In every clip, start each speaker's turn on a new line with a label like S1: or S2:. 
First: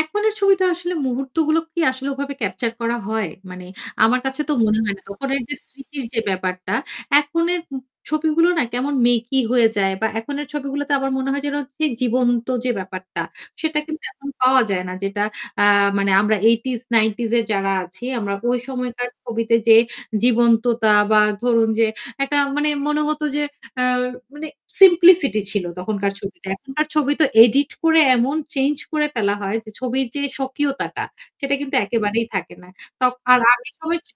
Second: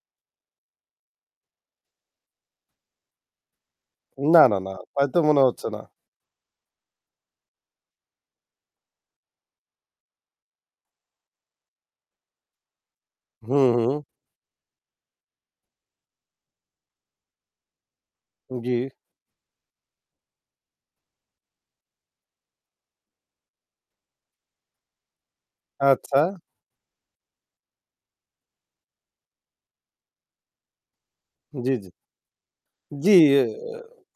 S1: এখননের ছবিটা আসলে মুহূর্তগুলো কি আসলে ওভাবে ক্যাপচার করা হয়? মানে আমার
S2: না,
S1: কাছে তো
S2: না, না।
S1: মনে হয় না।
S2: হয়তো
S1: তখন
S2: মনে
S1: যে
S2: হচ্ছে না।
S1: স্মৃতির যে ব্যাপারটা এখননের ছবিগুলো না কেমন মেকি হয়ে যায় বা এখননের ছবিগুলোতে আমার মনে হয় যেন জীবন্ত যে ব্যাপারটা,
S2: হু,
S1: সেটা
S2: হু।
S1: কিন্তু এখন পাওয়া যায় না। যেটা আ মানে আমরা 8 টিস যারা আছি আমরা ওই
S2: জ্বি।
S1: সময়কার ছবিতে যে জীবন্ততা বা ধরুন যে একটা মানে মনে হতো যে আ মানে সিমপ্লিসিটি ছিল তখনকার
S2: আচ্ছা।
S1: ছবিতে। এখনকার ছবি তো এডিট করে এমন চেঞ্জ করে ফেলা হয় যে ছবির যে স্বকীয়তাটা সেটা কিন্তু
S2: জ্বী, জ্বী।
S1: একেবারেই থাকে না। ত
S2: জ্বি।
S1: আর
S2: এ এ
S1: আগের সময় ছিল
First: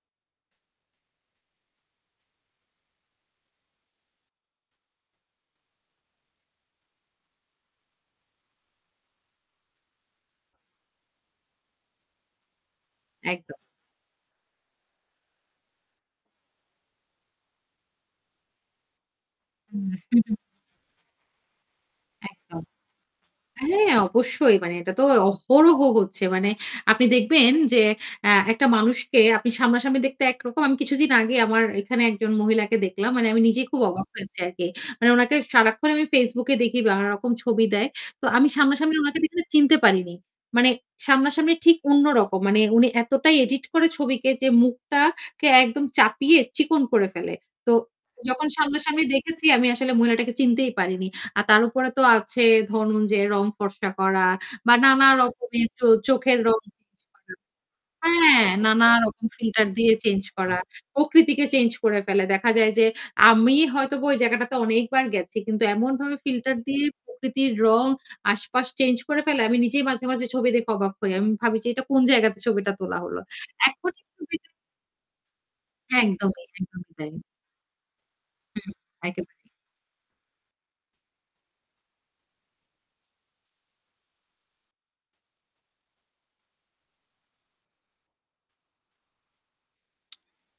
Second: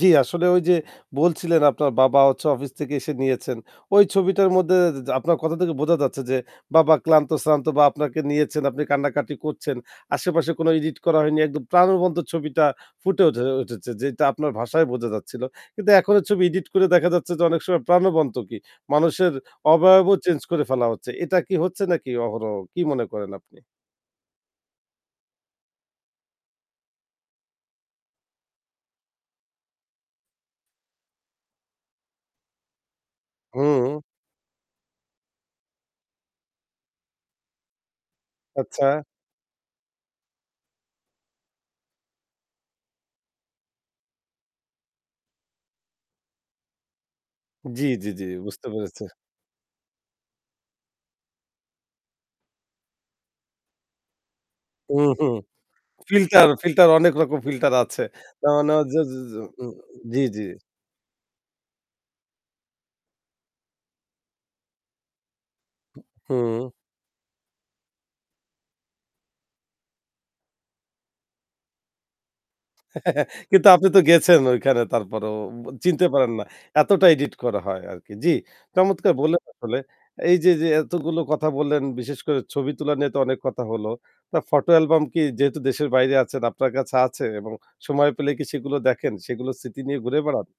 S2: জী আসলে ওই যে বলছিলেন আপনার বাবা হচ্ছে অফিস থেকে এসে নিয়েছেন। ওই ছবিটার মধ্যে আপনার কথা থেকে বোঝা যাচ্ছে যে বাবা ক্লান্ত-শ্রান্ত বা আপনাকে নিয়েছেন, আপনি কান্নাকাটি করছেন। আশেপাশে কোনো এডিট করা হয়নি। একদম প্রাণবন্ত ছবিটা ফুটে উঠে
S1: একদম।
S2: উঠেছে যেটা আপনার ভাষায় বোঝা যাচ্ছিল। কিন্তু এখনো ছবি এডিট করে দেখা যাচ্ছে যে অনেক সময় প্রাণবন্ত কি? মানুষের
S1: হুম।
S2: অবয়বও চেঞ্জ করে ফেলা হচ্ছে। এটা কি হচ্ছে নাকি অহরহ
S1: একদম।
S2: কি মনে করেন আপনি?
S1: হ্যাঁ অবশ্যই। মানে এটা তো অহরহ হচ্ছে। মানে আপনি দেখবেন যে অ্যা একটা মানুষকে আপনি সামনাসামনি দেখতে একরকম। আমি কিছুদিন আগে আমার এখানে একজন মহিলাকে দেখলাম। মানে আমি নিজেই খুব
S2: হুম।
S1: অবাক হয়েছি আরকি। মানে উনাকে সারাক্ষণ আমি Facebook দেখি বা রকম ছবি দেয়। তো আমি
S2: আচ্ছা।
S1: সামনাসামনি ওনাকে চিনতে পারিনি। মানে সামনাসামনি ঠিক অন্য রকম। মানে উনি এতটাই এডিট করে ছবিকে যে মুখটাকে একদম চাপিয়ে চিকন করে ফেলে। তো
S2: জ্বি, জ্বি, জ্বি
S1: যখন
S2: বুঝতে
S1: সামনাসামনি
S2: পেরেছি।
S1: দেখেছি আমি আসলে মহিলাটাকে চিনতেই পারিনি। আর তার উপরে তো আছে ধরুন যে রং ফর্সা করা বা
S2: হুম,
S1: নানা
S2: হুম
S1: রকমের চোখের
S2: ফিল্টার,
S1: রং
S2: ফিল্টার
S1: চেঞ্জ
S2: অনেক
S1: করা।
S2: রকম ফিল্টার আছে।
S1: হ্যাঁ,
S2: তার মানে
S1: নানা
S2: হচ্ছে এ
S1: রকম ফিল্টার দিয়ে চেঞ্জ
S2: জি, জি।
S1: করা। প্রকৃতিকে চেঞ্জ করে ফেলে। দেখা যায় যে আমি হয়তো ওই জায়গাটাতে অনেকবার গেছি। কিন্তু এমনভাবে ফিল্টার
S2: হুম।
S1: দিয়ে প্রকৃতির রং আশপাশ চেঞ্জ করে ফেলে। আমি নিজেই মাঝে মাঝে ছবি দেখে অবাক হই। আমি ভাবি যে এটা কোন জায়গাতে ছবিটা তোলা হল।
S2: কিন্তু আপনি
S1: এখন
S2: তো
S1: ঐ
S2: গেছেন
S1: ছবিতে
S2: ঐখানে তারপরেও চিনতে পারেন
S1: একদমই,
S2: না।
S1: একদমই
S2: এতটা
S1: তাই।
S2: এডিট করা হয় আরকি। জ্বি,
S1: হুম।
S2: চমৎকার বললেন
S1: একেবারেই।
S2: আসলে এই যে, যে এতগুলো কথা বললেন বিশেষ করে ছবি তোলা নিয়ে তো অনেক কথা হল। তা ফটো অ্যালবাম কি যেহেতু দেশের বাইরে আছেন আপনার কাছে আছে এবং সময় পেলে কি সেগুলো দেখেন, সেগুলো স্মৃতি নিয়ে ঘুরে বেড়ান।